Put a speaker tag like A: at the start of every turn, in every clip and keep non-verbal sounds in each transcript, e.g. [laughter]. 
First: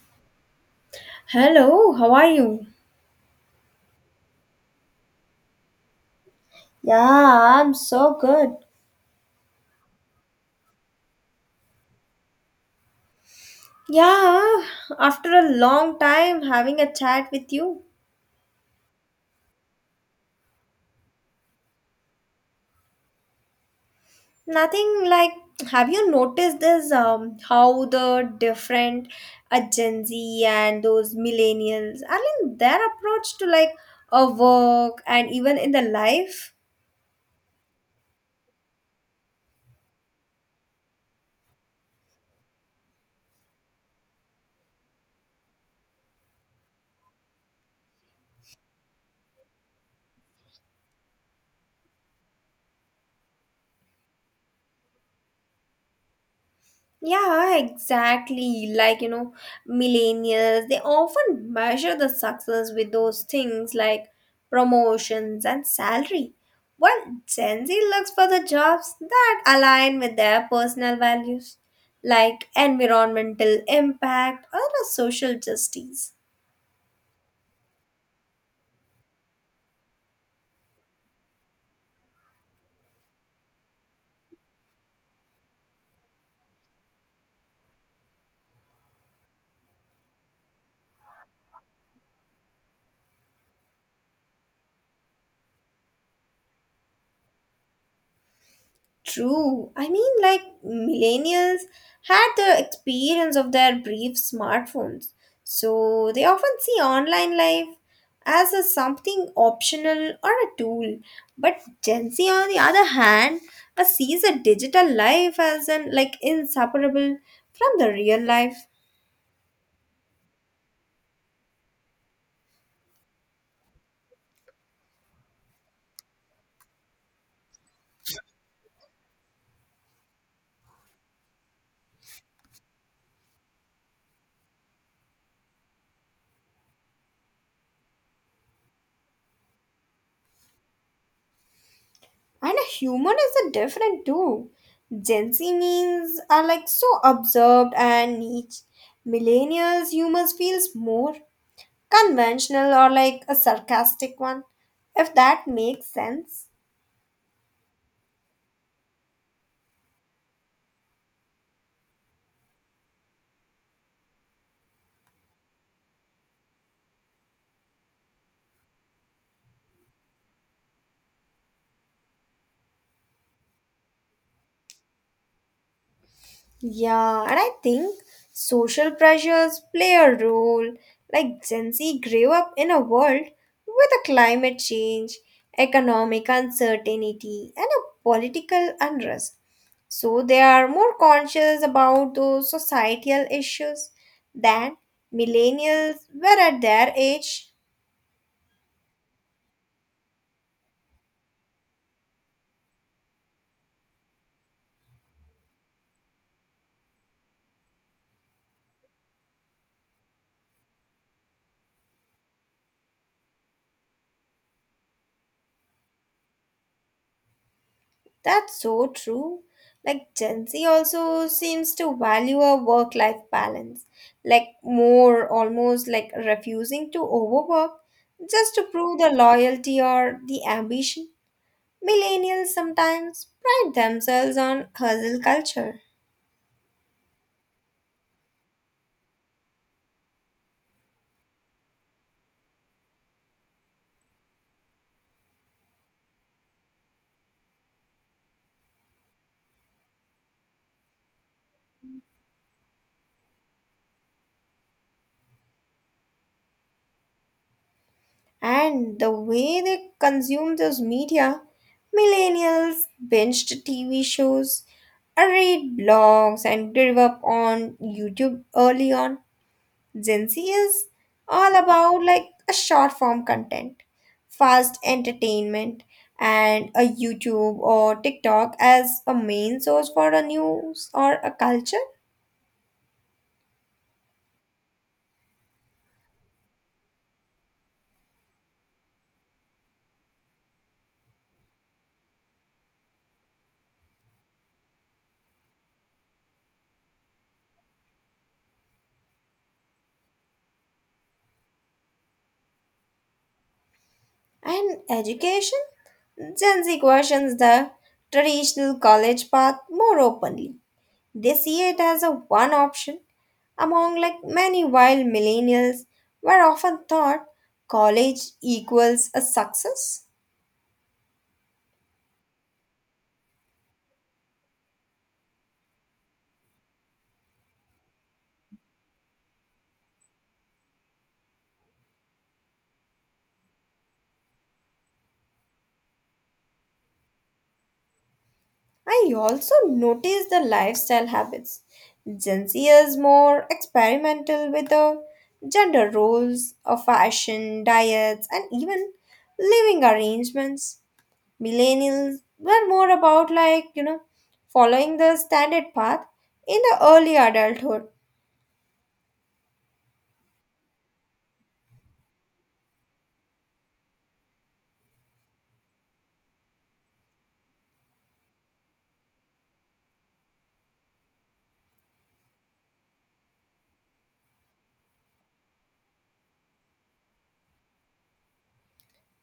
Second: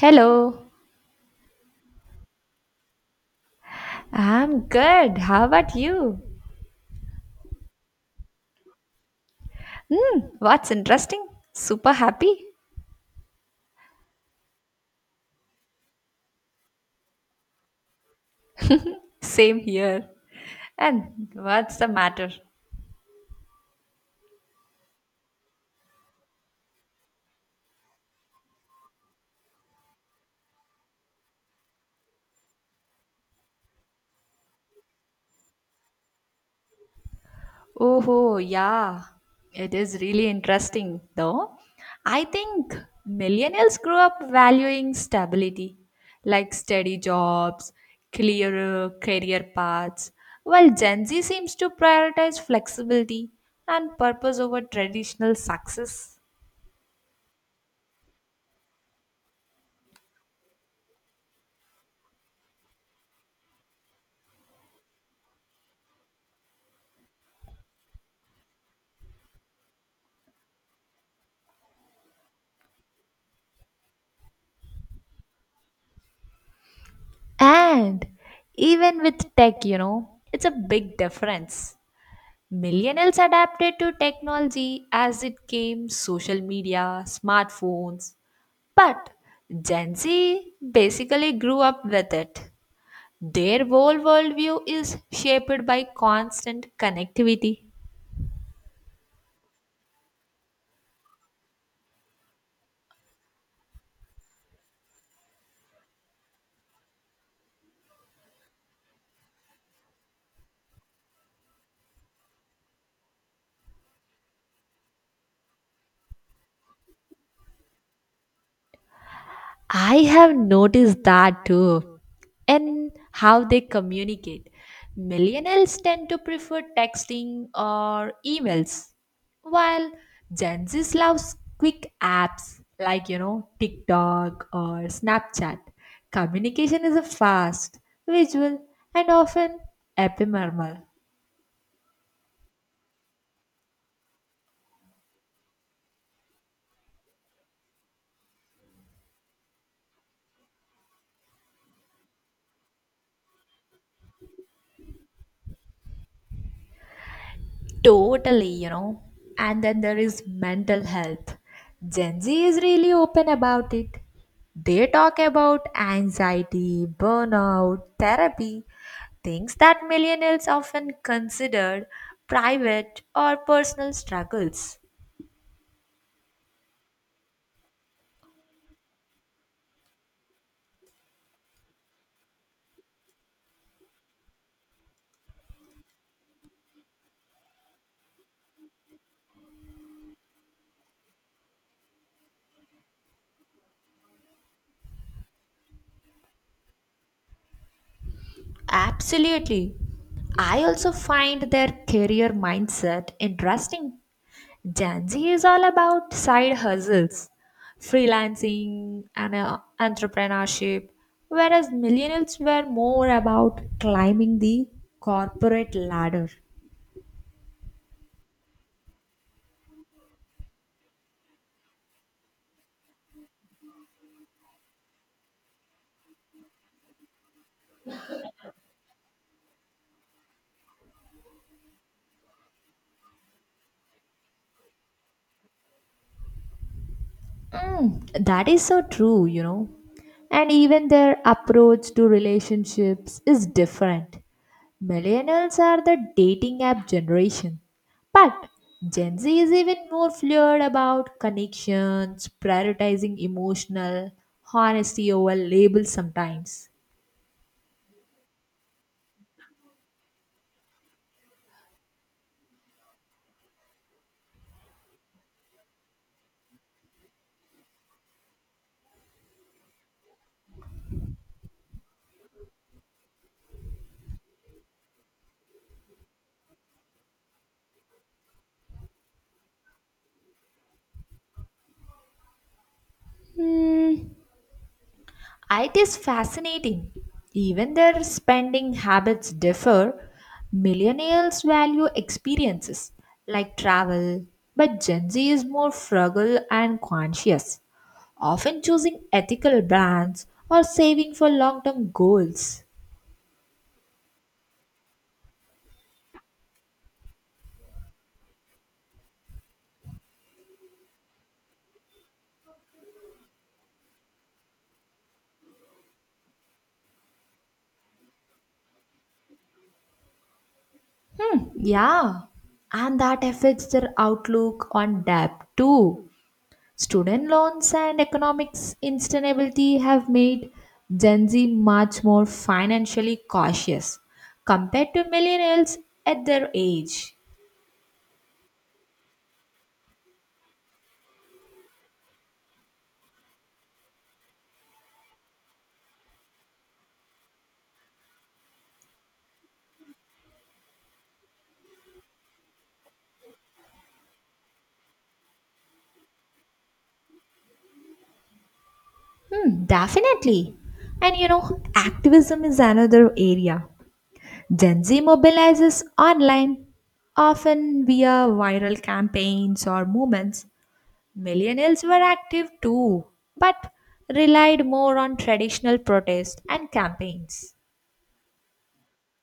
A: Hello.
B: Hello, how are you?
A: I'm good. How about you?
B: Yeah, I'm so good.
A: What's interesting? Super happy?
B: Yeah, after a long time having a chat with you.
A: Same here. And what's the matter?
B: Nothing like, have you noticed this? How the different Gen Z and those millennials I mean, their approach to like a work and even in the life?
A: Oh, yeah. It is really interesting, though. I think millennials grew up valuing stability, like steady jobs, clearer career paths, while Gen Z seems to prioritize flexibility and purpose over traditional success.
B: Yeah, exactly. Like, you know, millennials, they often measure the success with those things like promotions and salary, while Gen Z looks for the jobs that align with their personal values, like environmental impact or the social justice.
A: And even with tech, it's a big difference. Millennials adapted to technology as it came social media, smartphones, but Gen Z basically grew up with it. Their whole worldview is shaped by constant connectivity.
B: True. I mean, like, millennials had the experience of their brief smartphones, so they often see online life as a something optional or a tool. But Gen Z, on the other hand, sees a digital life as an like inseparable from the real life,
A: I have noticed that too. And how they communicate. Millennials tend to prefer texting or emails, while Gen Z loves quick apps like, TikTok or Snapchat. Communication is a fast, visual, and often ephemeral.
B: and a human is a different too. Gen Z means are like so observed and niche. Millennials humans feels more conventional or like a sarcastic one, if that makes sense.
A: Totally. And then there is mental health. Gen Z is really open about it. They talk about anxiety, burnout, therapy, things that millennials often considered private or personal struggles.
B: Yeah, and I think social pressures play a role. Like Gen Z grew up in a world with a climate change, economic uncertainty, and a political unrest. So they are more conscious about those societal issues than millennials were at their age.
A: Absolutely. I also find their career mindset interesting. Gen Z is all about side hustles, freelancing, and entrepreneurship, whereas millennials were more about climbing the corporate ladder.
B: That's so true. Like Gen Z also seems to value a work life balance, like more almost like refusing to overwork just to prove the loyalty or the ambition. Millennials sometimes pride themselves on hustle culture
A: That is so true. And even their approach to relationships is different. Millennials are the dating app generation. But Gen Z is even more fluid about connections, prioritizing emotional honesty over labels sometimes.
B: and the way they consume those media. Millennials binged TV shows, read blogs, and grew up on YouTube early on. Gen Z is all about like a short form content, fast entertainment, and a YouTube or TikTok as a main source for a news or a culture
A: It is fascinating. Even their spending habits differ. Millennials value experiences like travel, but Gen Z is more frugal and conscious, often choosing ethical brands or saving for long term goals.
B: and education. Gen Z questions the traditional college path more openly. They see it as a one option among like many while millennials were often thought college equals a success.
A: Yeah, and that affects their outlook on debt too. Student loans and economic instability have made Gen Z much more financially cautious compared to millennials at their age.
B: I also notice the lifestyle habits. Gen Z is more experimental with the gender roles of fashion, diets, and even living arrangements. Millennials were more about, like, you know, following the standard path in the early adulthood.
A: Hmm, definitely. And activism is another area. Gen Z mobilizes online, often via viral campaigns or movements. Millennials were active too, but relied more on traditional protest and campaigns.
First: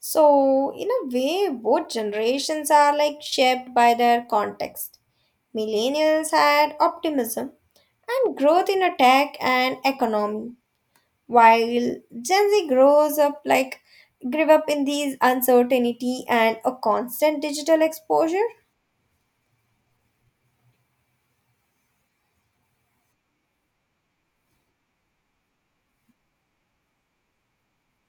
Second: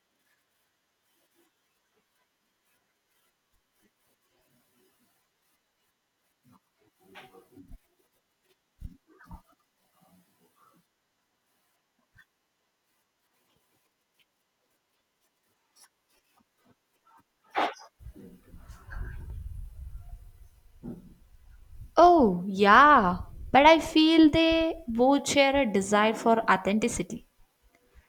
B: So, in a way, both generations are like shaped by their context. Millennials had optimism and growth in a tech and economy while Gen Z grows up like grew up in these uncertainty and a constant digital exposure.
A: Oh, yeah. But I feel they both share a desire for authenticity.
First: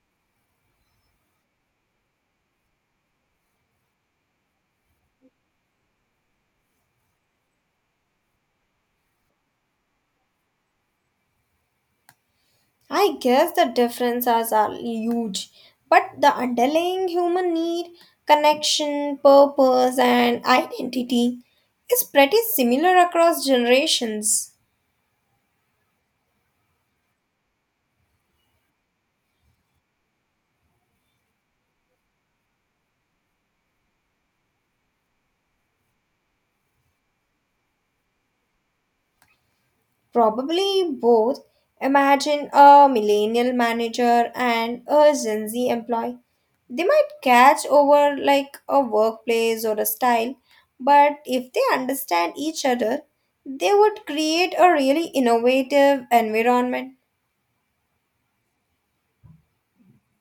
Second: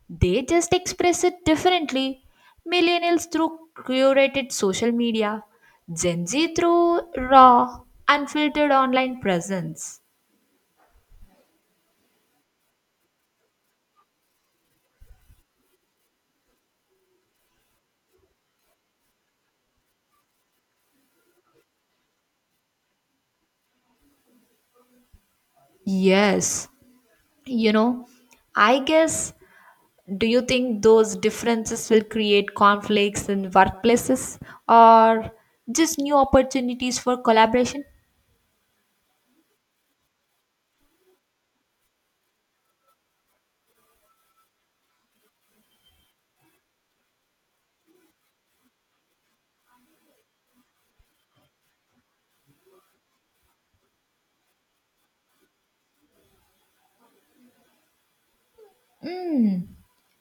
A: They just express it differently. Millennials through curated social media, Gen Z through raw, unfiltered online presence.
B: I guess the differences are huge, but the underlying human need, connection, purpose, and identity is pretty similar across generations.
A: Yes, you know, I guess. Do you think those differences will create conflicts in workplaces or just new opportunities for collaboration?
B: Probably both. Imagine a millennial manager and a Gen Z employee. They might catch over like a workplace or a style, but if they understand each other, they would create a really innovative environment.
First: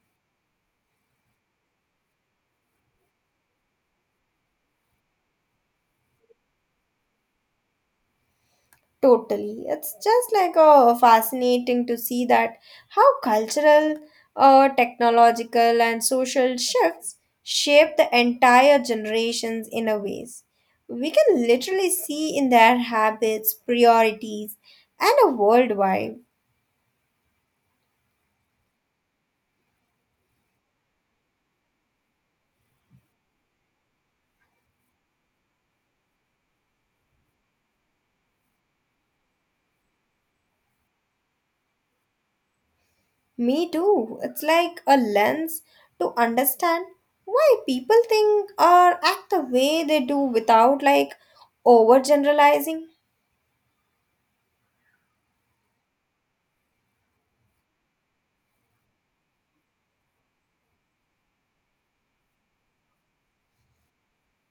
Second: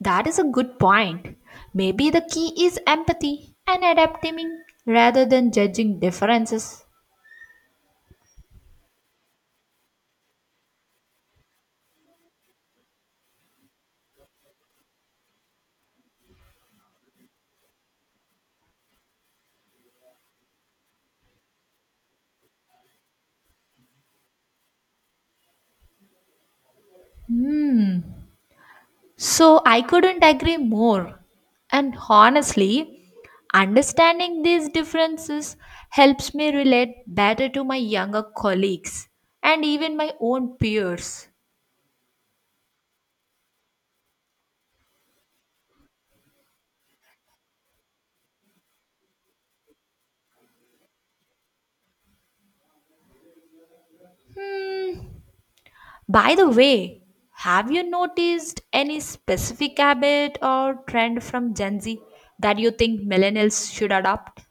A: That is a good point. Maybe the key is empathy and adapting rather than judging differences.
B: Totally. It's just like fascinating to see that how cultural, technological, and social shifts shape the entire generations in a ways. We can literally see in their habits, priorities, and a worldwide.
A: So I couldn't agree more. And honestly, understanding these differences helps me relate better to my younger colleagues and even my own peers.
B: Me too. It's like a lens to understand why people think or act the way they do without like overgeneralizing.
A: By the way, have you noticed any specific habit or trend from Gen Z that you think millennials should adopt?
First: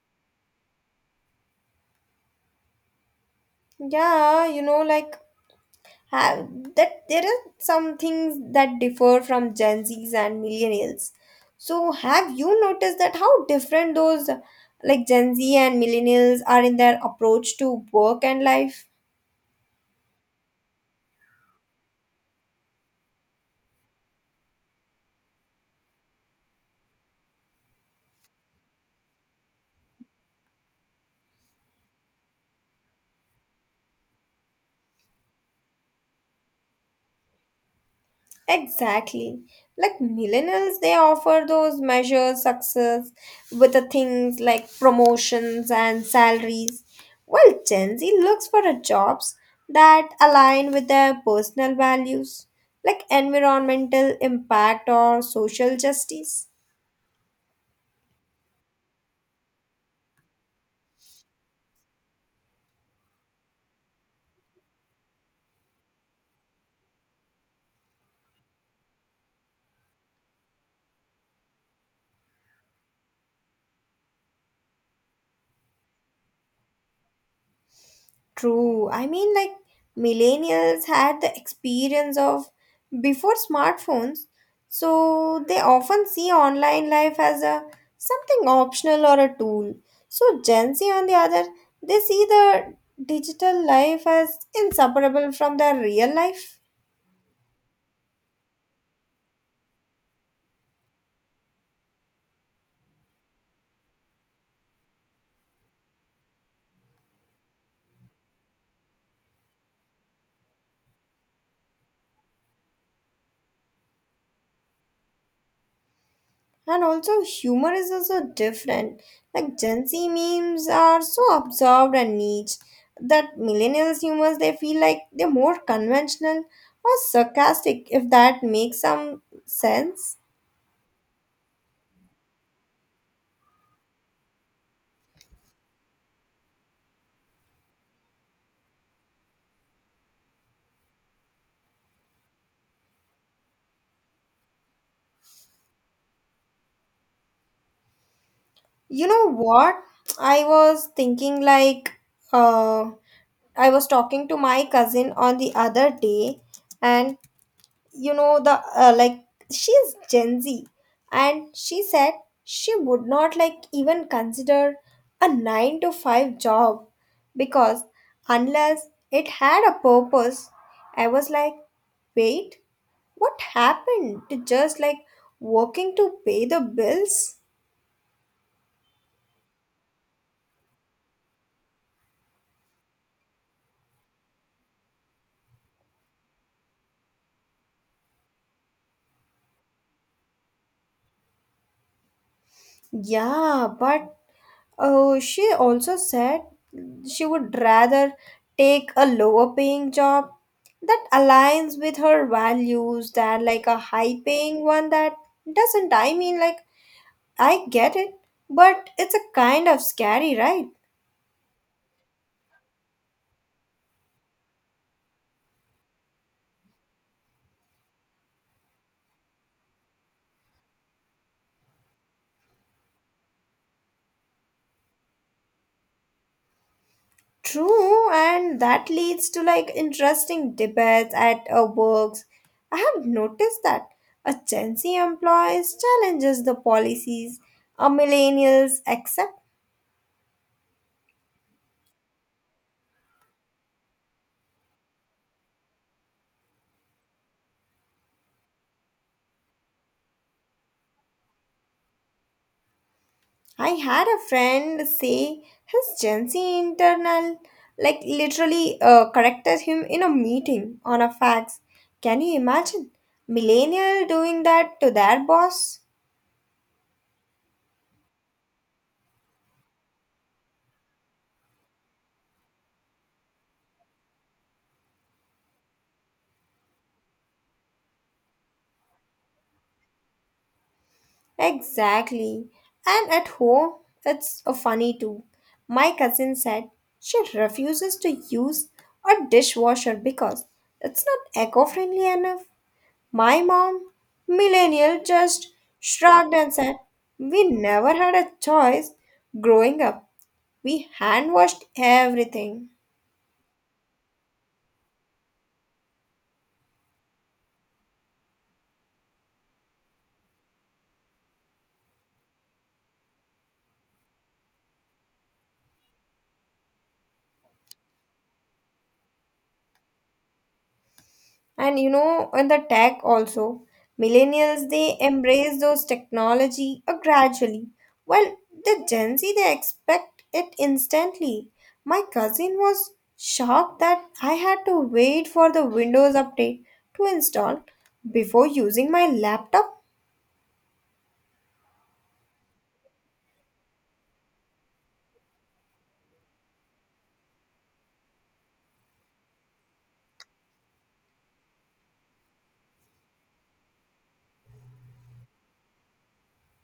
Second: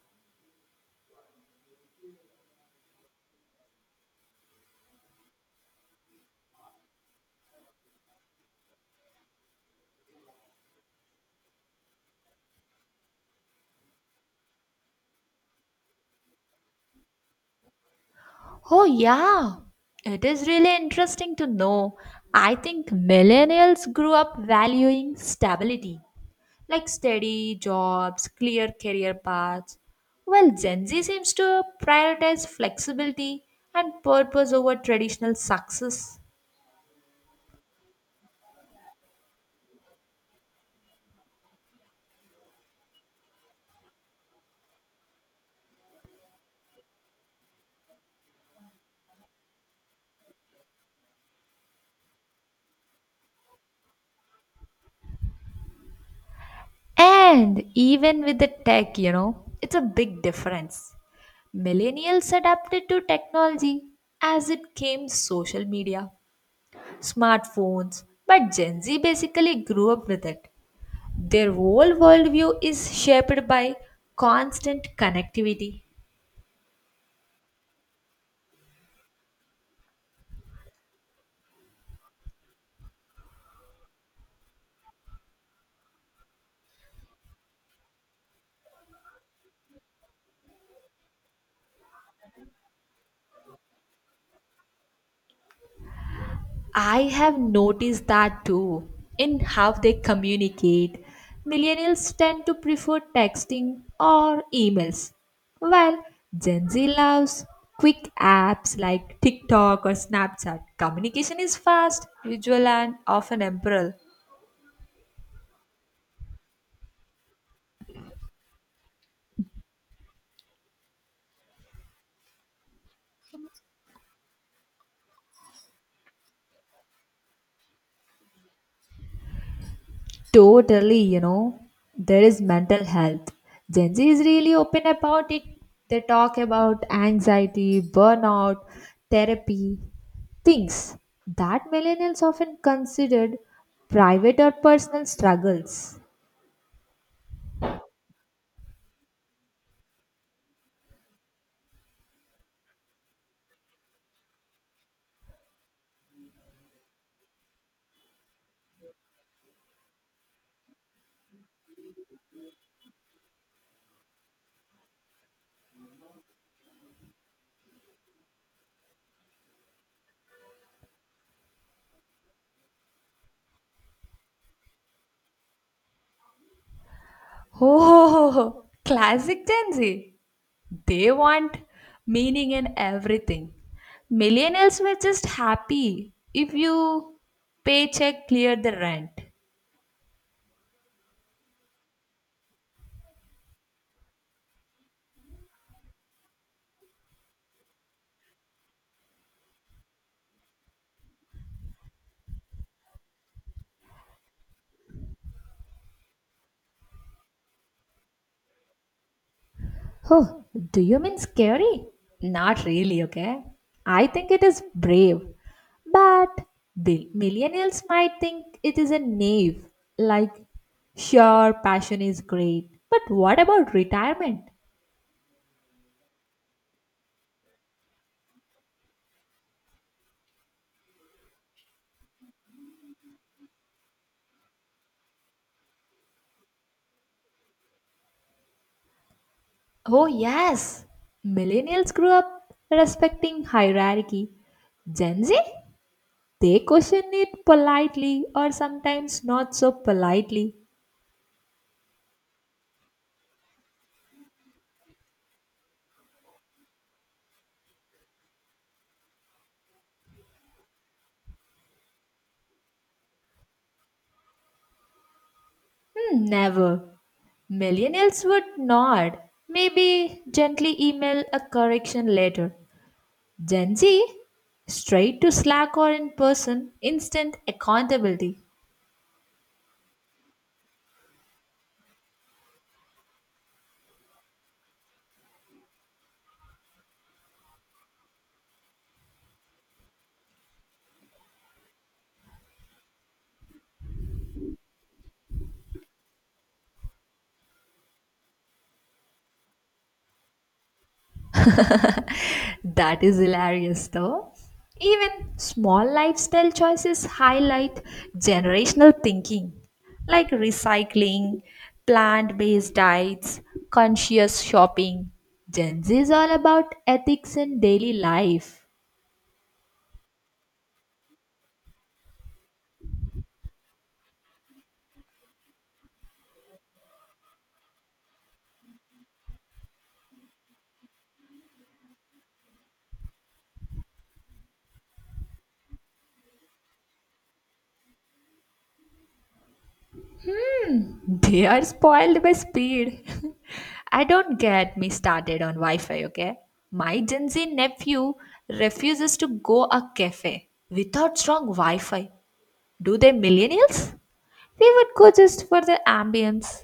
B: Yeah, you know, like have that there are some things that differ from Gen Zs and millennials. So have you noticed that how different those like Gen Z and millennials are in their approach to work and life?
A: Oh, yeah. It is really interesting to know. I think millennials grew up valuing stability, like steady jobs, clear career paths, while Gen Z seems to prioritize flexibility and purpose over traditional success.
B: Exactly. Like millennials, they offer those measured success with the things like promotions and salaries, while Gen Z looks for a jobs that align with their personal values, like environmental impact or social justice.
A: And even with the tech, it's a big difference. Millennials adapted to technology as it came social media smartphones, but Gen Z basically grew up with it. Their whole worldview is shaped by constant connectivity.
B: True. I mean, like, millennials had the experience of before smartphones, so they often see online life as a something optional or a tool. So Gen Z, on the other, they see the digital life as inseparable from their real life.
A: I have noticed that too in how they communicate. Millennials tend to prefer texting or emails, while Gen Z loves quick apps like TikTok or Snapchat. Communication is fast, visual, and often temporal.
B: And also, humor is also different. Like Gen Z memes are so absorbed and niche that millennials' humors they feel like they're more conventional or sarcastic, if that makes some sense.
A: Totally, there is mental health. Gen Z is really open about it. They talk about anxiety, burnout, therapy, things that millennials often considered private or personal struggles.
B: You know what? I was thinking like, uh, I was talking to my cousin on the other day, and you know the like she's gen z and she said she would not like even consider a 9 to 5 job because unless it had a purpose. I was like, wait, what happened to just like working to pay the bills?
A: Oh, [laughs] classic Gen Z. They want meaning in everything. Millennials were just happy if you paycheck cleared the rent.
B: Yeah, but oh, she also said she would rather take a lower paying job that aligns with her values than like a high paying one that doesn't. I mean, like, I get it, but it's a kind of scary,
A: Oh,
B: right?
A: do you mean scary? Not really, okay? I think it is brave. But millennials might think it is a knave. Like, sure, passion is great. But what about retirement?
B: True, and that leads to like interesting debates at works. I have noticed that a Gen Z employees challenges the policies, a millennials accept.
A: Oh, yes. Millennials grew up respecting hierarchy. Gen Z? They question it politely or sometimes not so politely.
B: I had a friend say his Gen Z internal, like literally corrected him in a meeting on a fax. Can you imagine? Millennial doing that to their boss?
A: Hmm, never. Millennials would nod, maybe gently email a correction later. Gen Z, straight to Slack or in person, instant accountability.
B: Exactly. And at home, it's a funny too. My cousin said she refuses to use a dishwasher because it's not eco friendly enough. My mom, millennial, just shrugged and said, we never had a choice growing up. We hand washed everything.
A: That is hilarious though. Even small lifestyle choices highlight generational thinking, like recycling, plant based diets, conscious shopping. Gen Z is all about ethics in daily life.
B: And you know, in the tech also, millennials they embrace those technology gradually. While the Gen Z they expect it instantly. My cousin was shocked that I had to wait for the Windows update to install before using my laptop.
A: They are spoiled by speed. [laughs] I don't get me started on Wi Fi, okay? My Gen Z nephew refuses to go a cafe without strong Wi Fi. Do they millennials? We would go just for the ambience.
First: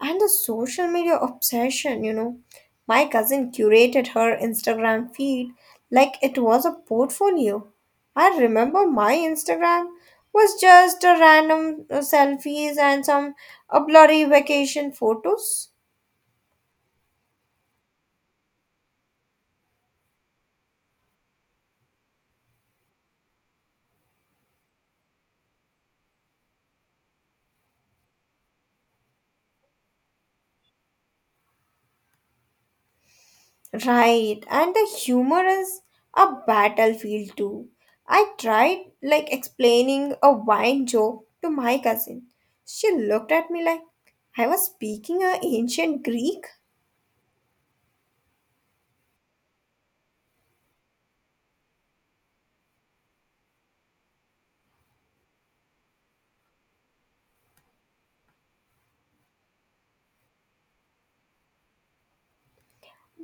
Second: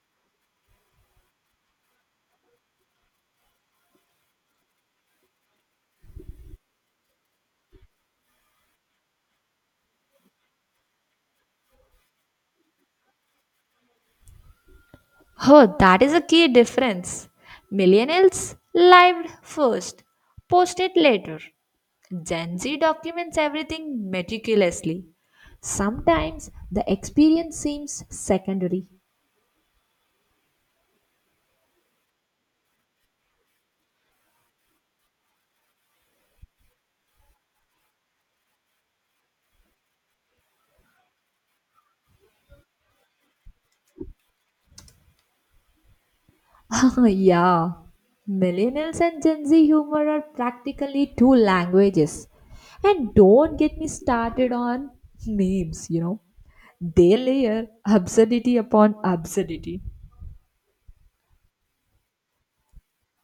B: And the social media obsession, you know. My cousin curated her Instagram feed like it was a portfolio. I remember my Instagram was just a random selfies and some a blurry vacation photos.
A: Oh, that is a key difference. Millennials lived first, posted later. Gen Z documents everything meticulously. Sometimes the experience seems secondary.
B: Right, and the humor is a battlefield too. I tried like explaining a wine joke to my cousin. She looked at me like I was speaking a ancient Greek.
A: [laughs] Yeah, millennials and Gen Z humor are practically two languages. And don't get me started on memes. They layer absurdity upon absurdity.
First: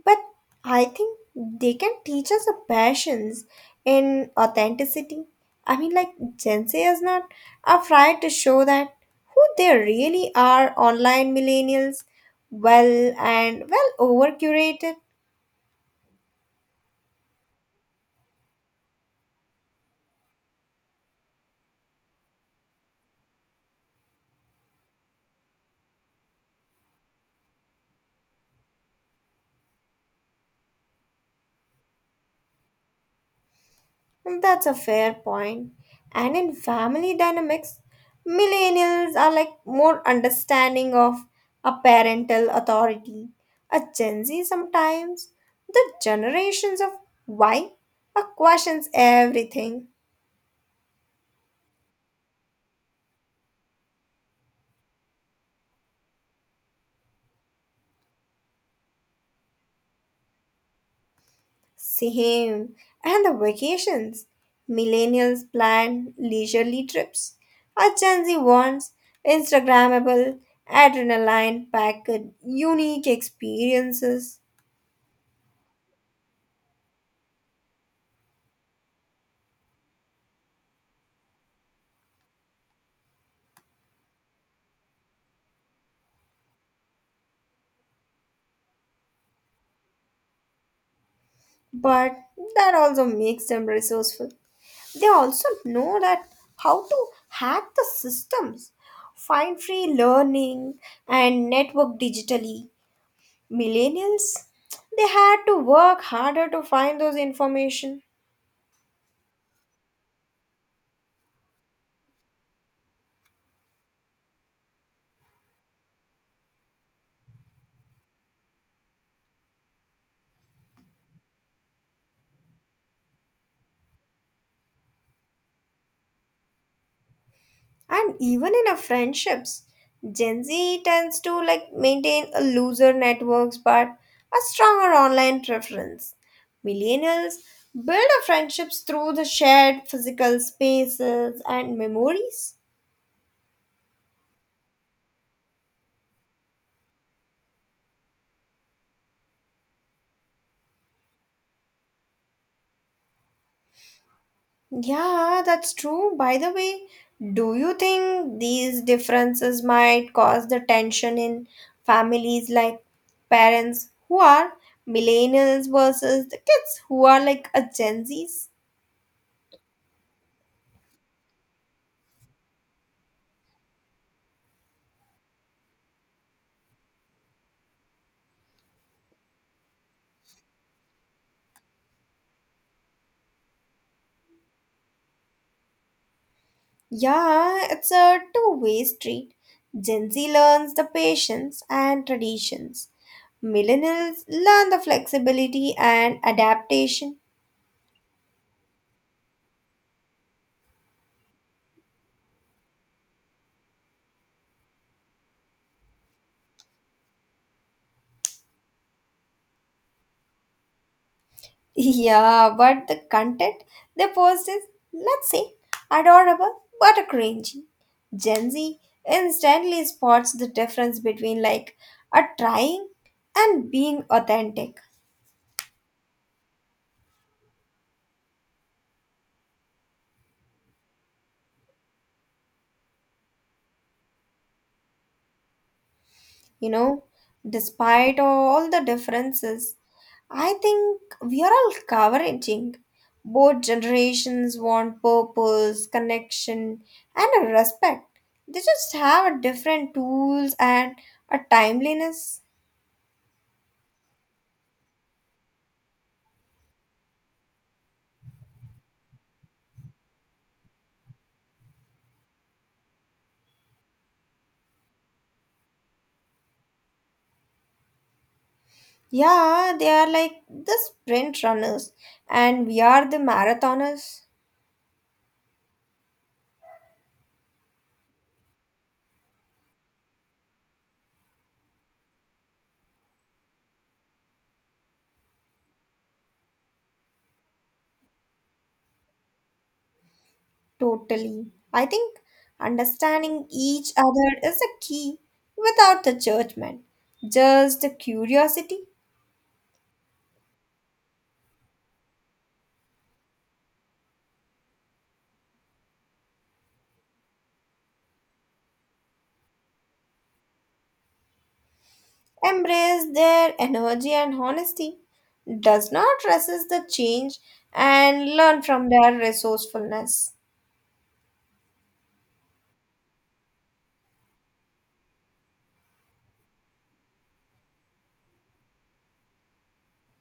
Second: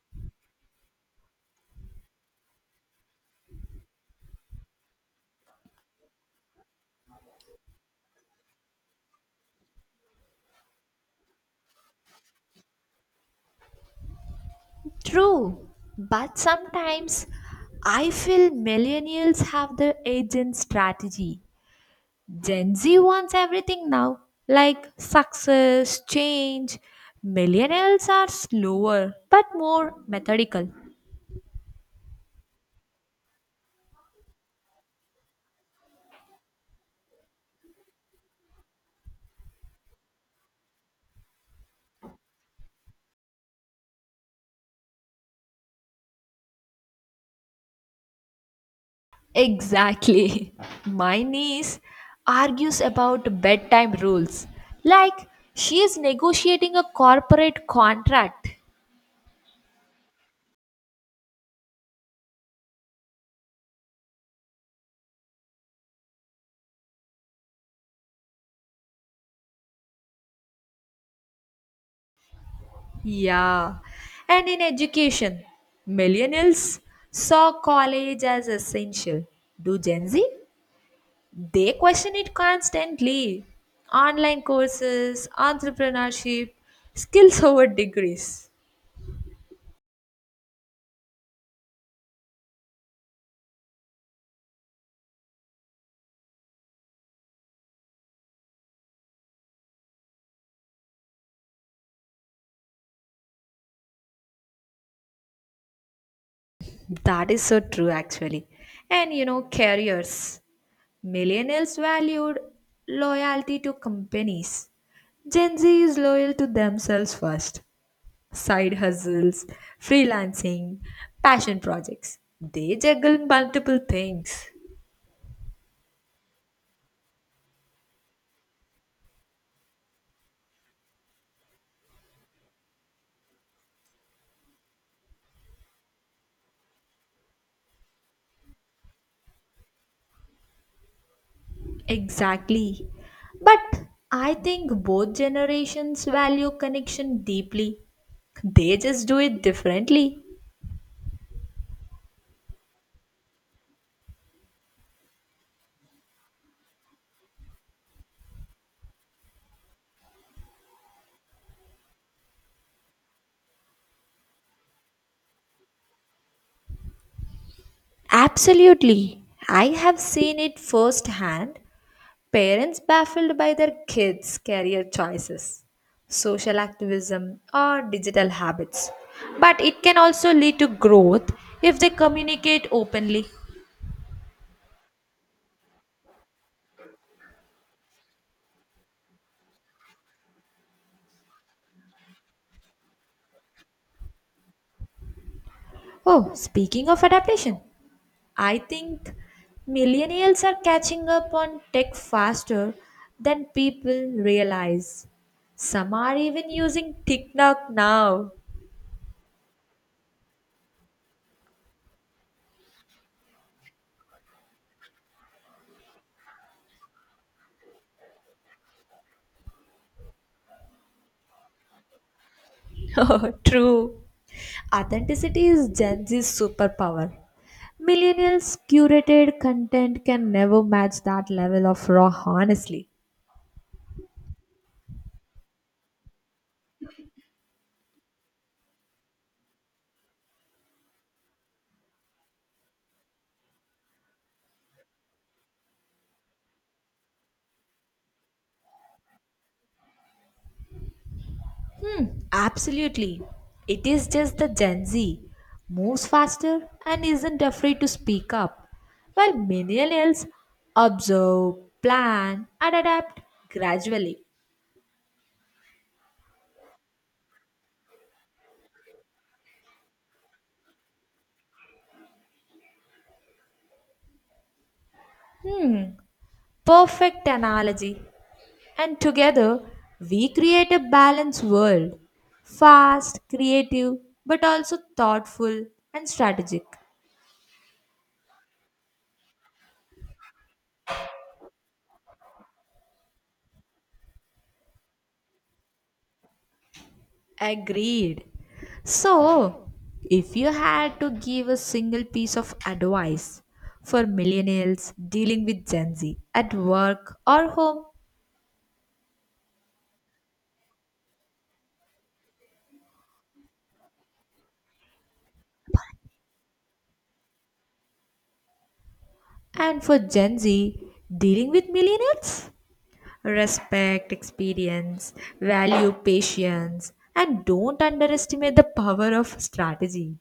B: But I think they can teach us a passions in authenticity. I mean, like Gen Z is not afraid to show that who they really are. Online millennials, well and well over curated.
A: True, but sometimes I feel millennials have the agent strategy. Gen Z wants everything now, like success, change. Millennials are slower but more methodical.
B: That's a fair point. And in family dynamics, millennials are like more understanding of a parental authority. A Gen Z sometimes, the generations of Y are questions everything.
A: Exactly. [laughs] My niece argues about bedtime rules like she is negotiating a corporate contract.
B: Same. And the vacations. Millennials plan leisurely trips. A Gen Z wants Instagrammable, adrenaline-packed, unique
A: Yeah.
B: experiences.
A: And in education, millennials saw college as essential. Do Gen Z? They question it constantly. Online courses, entrepreneurship, skills over degrees.
B: But that also makes them resourceful. They also know that how to hack the systems, find free learning, and network digitally. Millennials, they had to work harder to find those
A: That is so true,
B: information.
A: actually. And careers. Millennials valued loyalty to companies. Gen Z is loyal to themselves first. Side hustles, freelancing, passion projects. They juggle multiple things.
B: And even in our friendships, Gen Z tends to like maintain a looser networks but a stronger online preference. Millennials build our friendships through the shared physical spaces and memories.
A: Exactly. But I think both generations value connection deeply. They just do it differently.
B: Yeah, that's true. By the way, do you think these differences might cause the tension in families like parents who are millennials versus the kids who are like a Gen Zs?
A: Absolutely. I have seen it firsthand. Parents baffled by their kids' career choices, social activism, or digital habits. But it can also lead to growth if they communicate openly.
B: Yeah, it's a two-way street. Gen Z learns the patience and traditions. Millennials learn the flexibility and
A: Oh, speaking of
B: adaptation.
A: adaptation, I think millennials are catching up on tech faster than people realize. Some are even using TikTok now.
B: [laughs] Yeah, but the content they post is, let's say, adorable but a cringy. Gen Z instantly spots the difference between like a trying
A: [laughs] Oh,
B: and
A: true.
B: being authentic,
A: Authenticity is Gen Z's superpower. Millennials' curated content can never match that level of raw honesty.
B: you know, despite all the differences I think we are all covering. Both generations want purpose, connection, and a respect. They just have a different tools and a
A: Hmm,
B: timeliness.
A: absolutely. It is just the Gen Z moves faster and isn't afraid to speak up, while millennials observe, plan, and adapt gradually.
B: Yeah, they are like the sprint runners, and we are the marathoners.
A: Hmm, perfect analogy. And together, we create a balanced world fast, creative, but also thoughtful and strategic.
B: Totally. I think understanding each other is a key without the judgment, just the
A: Agreed.
B: curiosity.
A: So, if you had to give a single piece of advice for millennials dealing with Gen Z at work or home,
B: Embrace their energy and honesty, does not resist the change, and learn from their
A: and for
B: resourcefulness.
A: Gen Z dealing with millennials, respect experience, value patience, and don't underestimate the power of strategy.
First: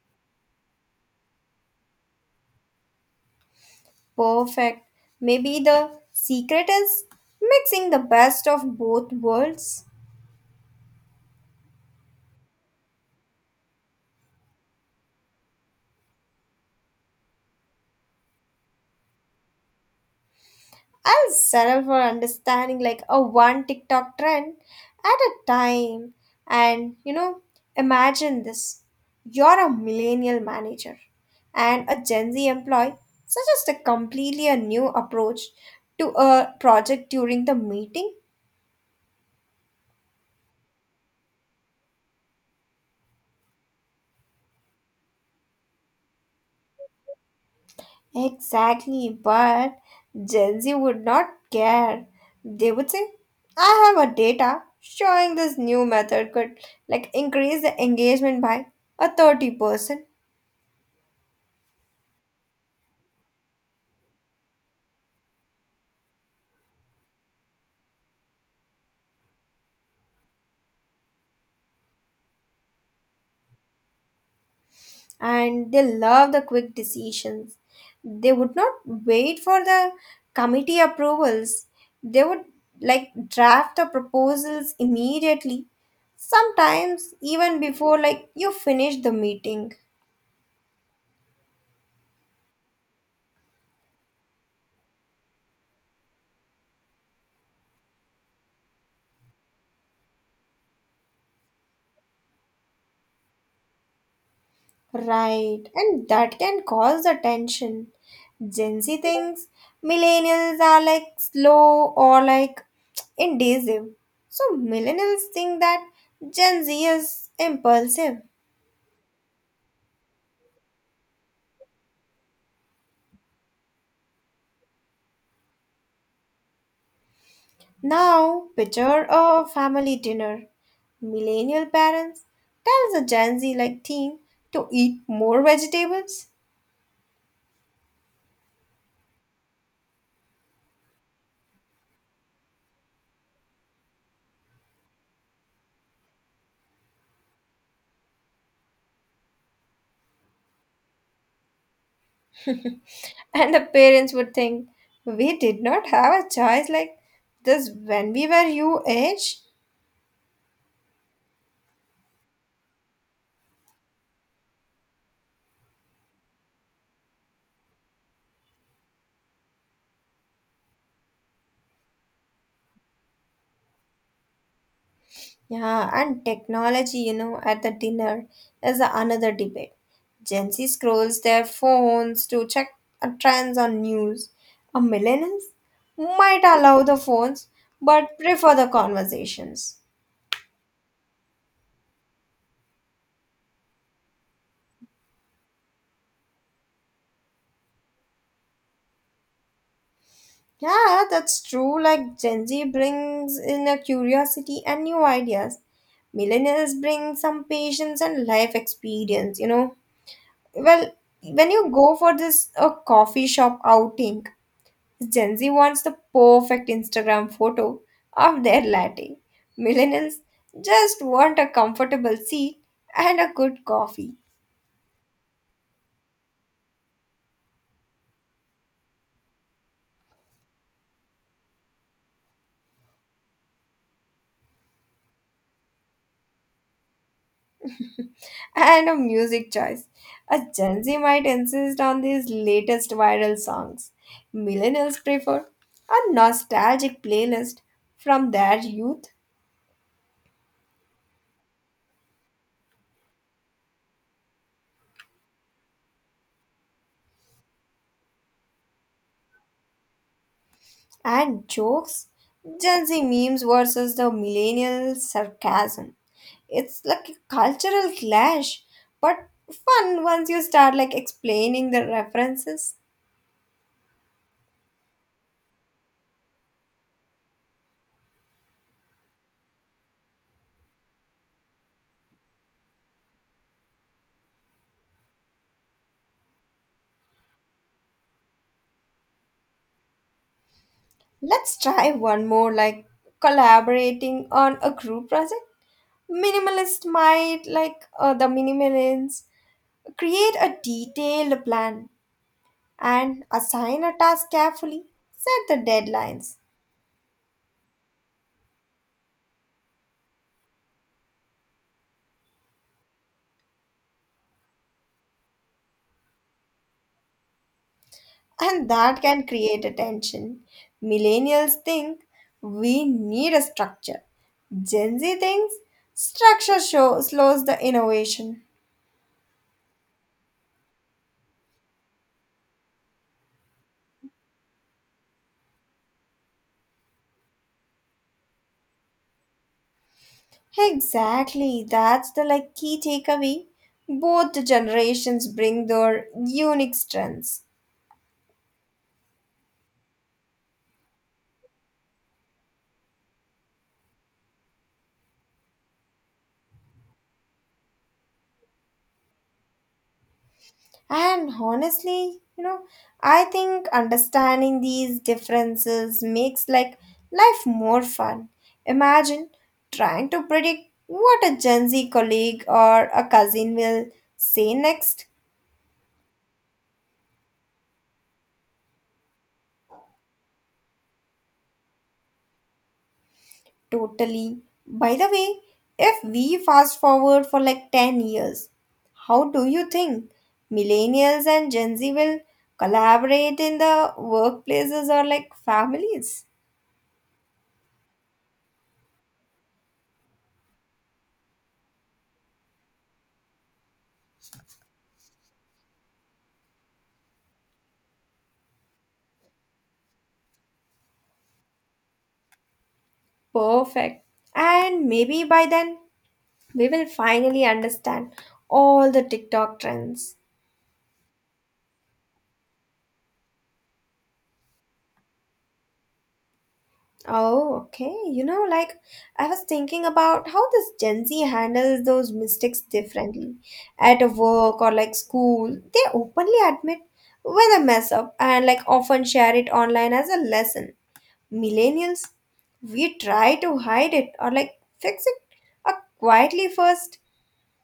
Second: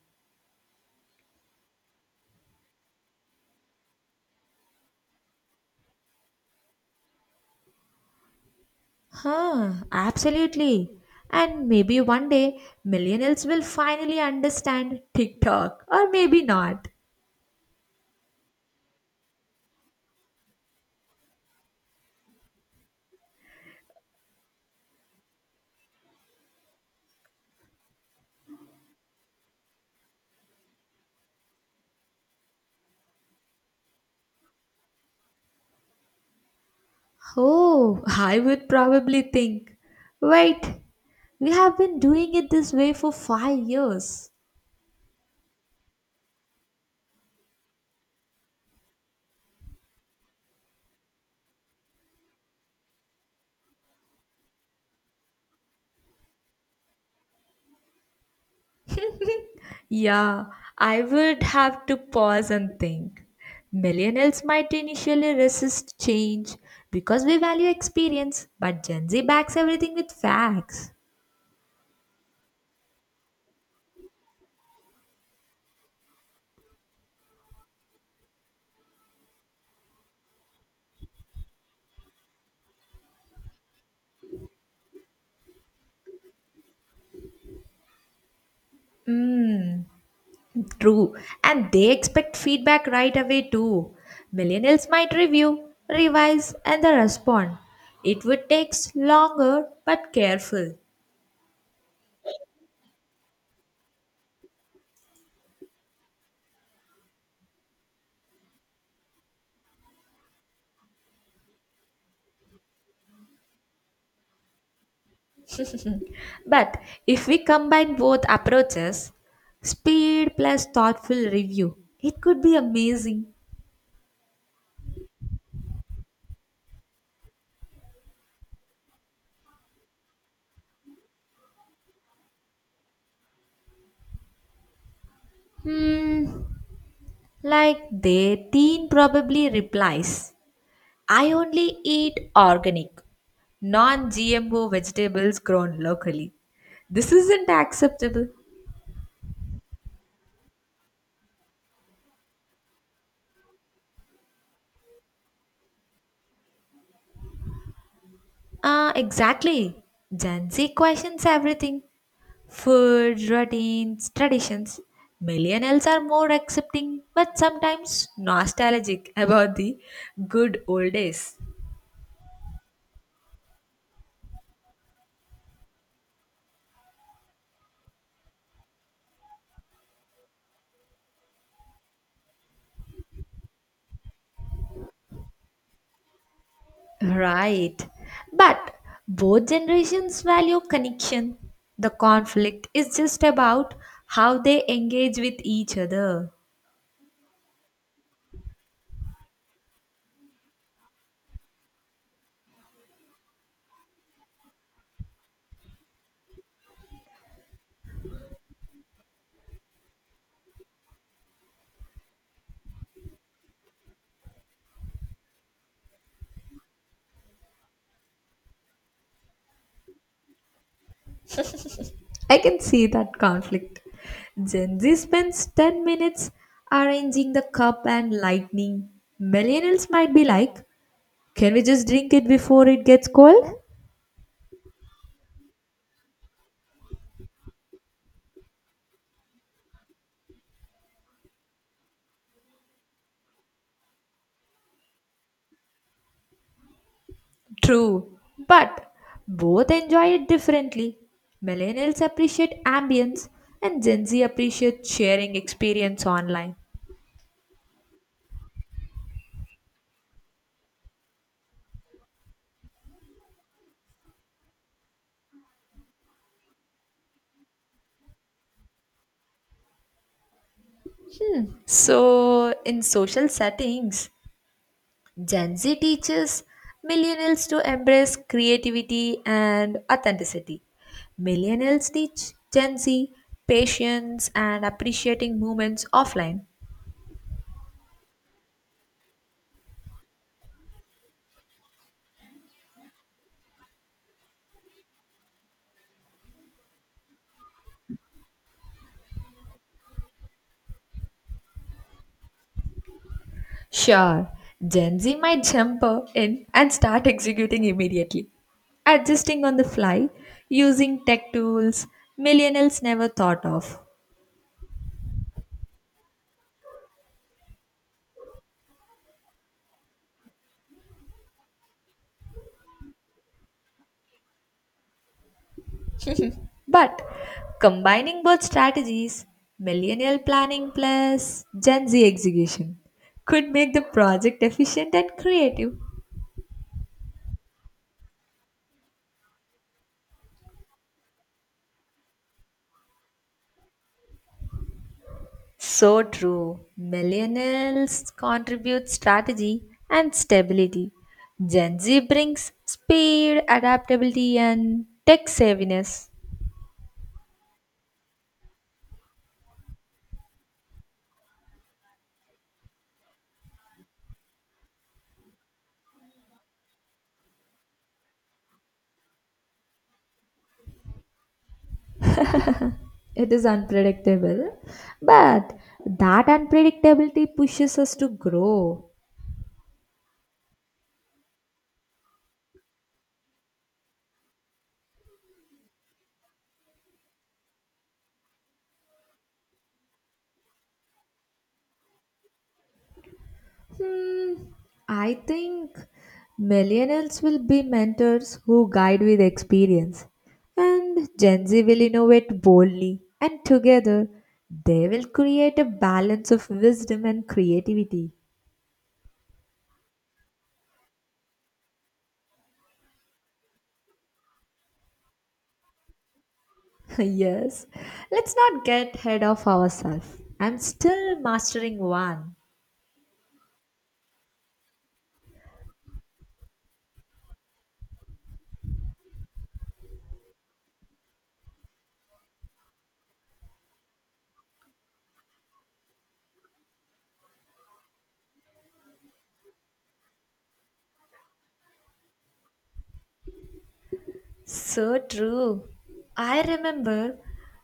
B: Perfect. Maybe the secret is mixing the best of both
A: Huh,
B: worlds.
A: absolutely. And maybe one day millennials will finally understand TikTok, or maybe not.
B: I'll settle for understanding like a one TikTok trend at a time. And you know, imagine this, you're a millennial manager and a Gen Z employee suggests a completely a new approach to a project during the
A: Oh,
B: meeting.
A: I would probably think, wait, we have been doing it this way for 5 years.
B: Exactly, but Gen Z would not care. They would say, I have a data showing this new method could like increase the engagement by a
A: [laughs]
B: 30%.
A: Yeah, I would have to pause and think. Millennials might initially resist change because we value experience, but Gen Z backs everything with facts.
B: And they love the quick decisions. They would not wait for the committee approvals. They would like draft the proposals immediately, sometimes even before like you finish the meeting.
A: True, and they expect feedback right away too. Millennials might review, revise, and then respond. It would take longer but careful.
B: Right, and that can cause the tension. Gen Z thinks millennials are like slow or like [tsk] indecisive. So millennials think that Gen
A: But
B: Z
A: if
B: is
A: we combine both
B: impulsive.
A: approaches, speed plus thoughtful review, it could be amazing.
B: Now, picture a family dinner. Millennial parents tells a Gen Z like teen to eat more vegetables.
A: Hmm, like their teen probably replies, I only eat organic, non GMO vegetables grown locally. This isn't acceptable.
B: [laughs] And the parents would think, "We did not have a choice like this when we were your age."
A: Exactly. Gen Z questions everything food, routines, traditions. Millennials are more accepting but sometimes nostalgic [laughs] about the good old days.
B: Yeah, and technology, you know, at the dinner is another debate. Gen Z scrolls their phones to check trends on news. A millennials might allow the phones
A: Right.
B: but prefer the
A: But both
B: conversations.
A: generations value connection. The conflict is just about how they engage with each other.
B: Yeah, that's true. Like Gen Z brings in a curiosity and new ideas. Millennials bring some patience and life experience, you know. Well, when you go for this a coffee shop outing, Gen Z wants the perfect Instagram photo of their latte. Millennials just want a comfortable
A: I
B: seat
A: can see that
B: and a good
A: conflict.
B: coffee.
A: Gen Z spends 10 minutes arranging the cup and lightning. Millennials might be like, can we just drink it before it gets cold?
B: And a music choice. A Gen Z might insist on these latest viral songs. Millennials prefer a nostalgic playlist
A: True,
B: from their
A: but
B: youth
A: both enjoy it differently. Millennials appreciate ambience, and Gen Z appreciate sharing experience online.
B: and jokes. Gen Z memes versus the millennial sarcasm. It's like a cultural clash, but fun once you start like explaining the
A: So,
B: references.
A: in social settings, Gen Z teaches millennials to embrace creativity and authenticity. Millennials teach Gen Z patience and appreciating moments offline.
B: Let's try one more like collaborating on a group project. Minimalist might, like the minimalists, create a detailed plan and assign a
A: Sure,
B: task carefully,
A: Gen Z
B: set
A: might
B: the
A: jump
B: deadlines,
A: in and start executing immediately, adjusting on the fly, using tech tools millennials never thought of.
B: and that can create attention. Millennials think we need a structure. Gen Z thinks
A: But
B: slows the
A: combining
B: innovation.
A: both strategies, millennial planning plus Gen Z execution, could make the project efficient and creative.
B: Exactly, that's the like key takeaway. Both the generations bring
A: So
B: their
A: true.
B: unique strengths.
A: Millennials contribute strategy and stability. Gen Z brings speed, adaptability, and tech savviness.
B: And honestly, you know, I think understanding these differences makes like life more fun. Imagine trying to predict what a Gen Z colleague or a
A: It is
B: cousin will say
A: unpredictable,
B: next.
A: but that unpredictability pushes us to grow.
B: Totally. By the way, if we fast forward for like 10 years, how do you think millennials and Gen Z will collaborate in the
A: Hmm,
B: workplaces or
A: I
B: like
A: think
B: families?
A: millennials will be mentors who guide with experience, and Gen Z will innovate boldly, and together they will create a balance of wisdom and creativity.
B: Perfect. And maybe by then we will
A: [laughs]
B: finally
A: Yes,
B: understand
A: let's not
B: all
A: get
B: the
A: ahead of
B: TikTok trends.
A: ourselves. I'm still mastering one.
B: Oh, okay. You know, like I was thinking about how this Gen Z handles those mistakes differently. At a work or like school, they openly admit when they mess up and like often share it online as a lesson. Millennials, we try to hide it or like
A: So
B: fix it
A: true.
B: uh,
A: I
B: quietly first.
A: remember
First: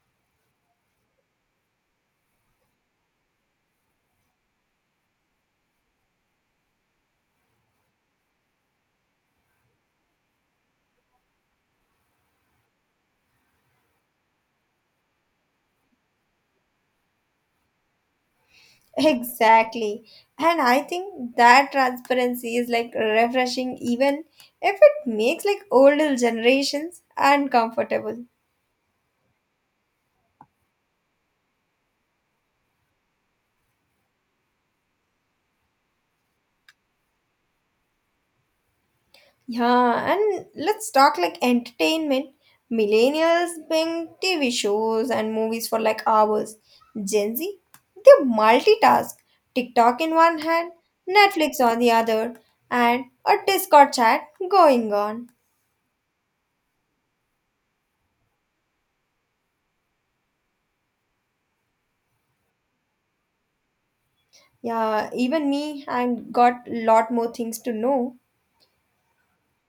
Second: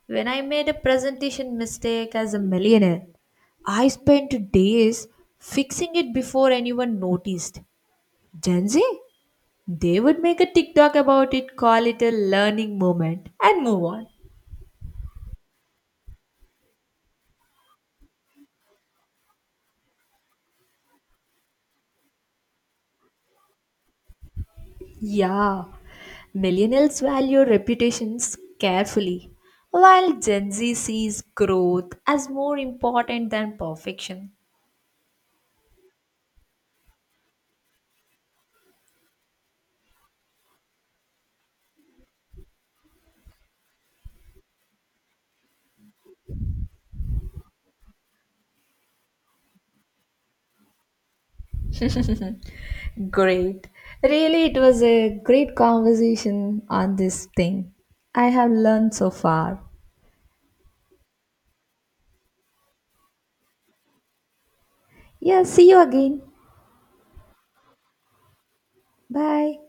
A: when I made a presentation mistake as a millionaire. I spent days fixing it before anyone noticed. Gen Z, they would make a TikTok about it, call it a learning moment, and move on.
B: Exactly. And I think that transparency is like refreshing even if it makes
A: Yeah,
B: like older generations
A: millennials value
B: uncomfortable.
A: reputations carefully, while Gen Z sees growth as more important than perfection.
B: Yeah, and let's talk like entertainment. Millennials being TV shows and movies for like hours. Gen Z, they multitask. TikTok in one hand, Netflix on the other, and a
A: Great.
B: Discord chat
A: Really, it was
B: going
A: a
B: on.
A: great conversation on this thing. I have learned so far.
B: Yeah,
A: Yeah,
B: even
A: see you
B: me,
A: again.
B: I've got lot more things to know.
A: Bye.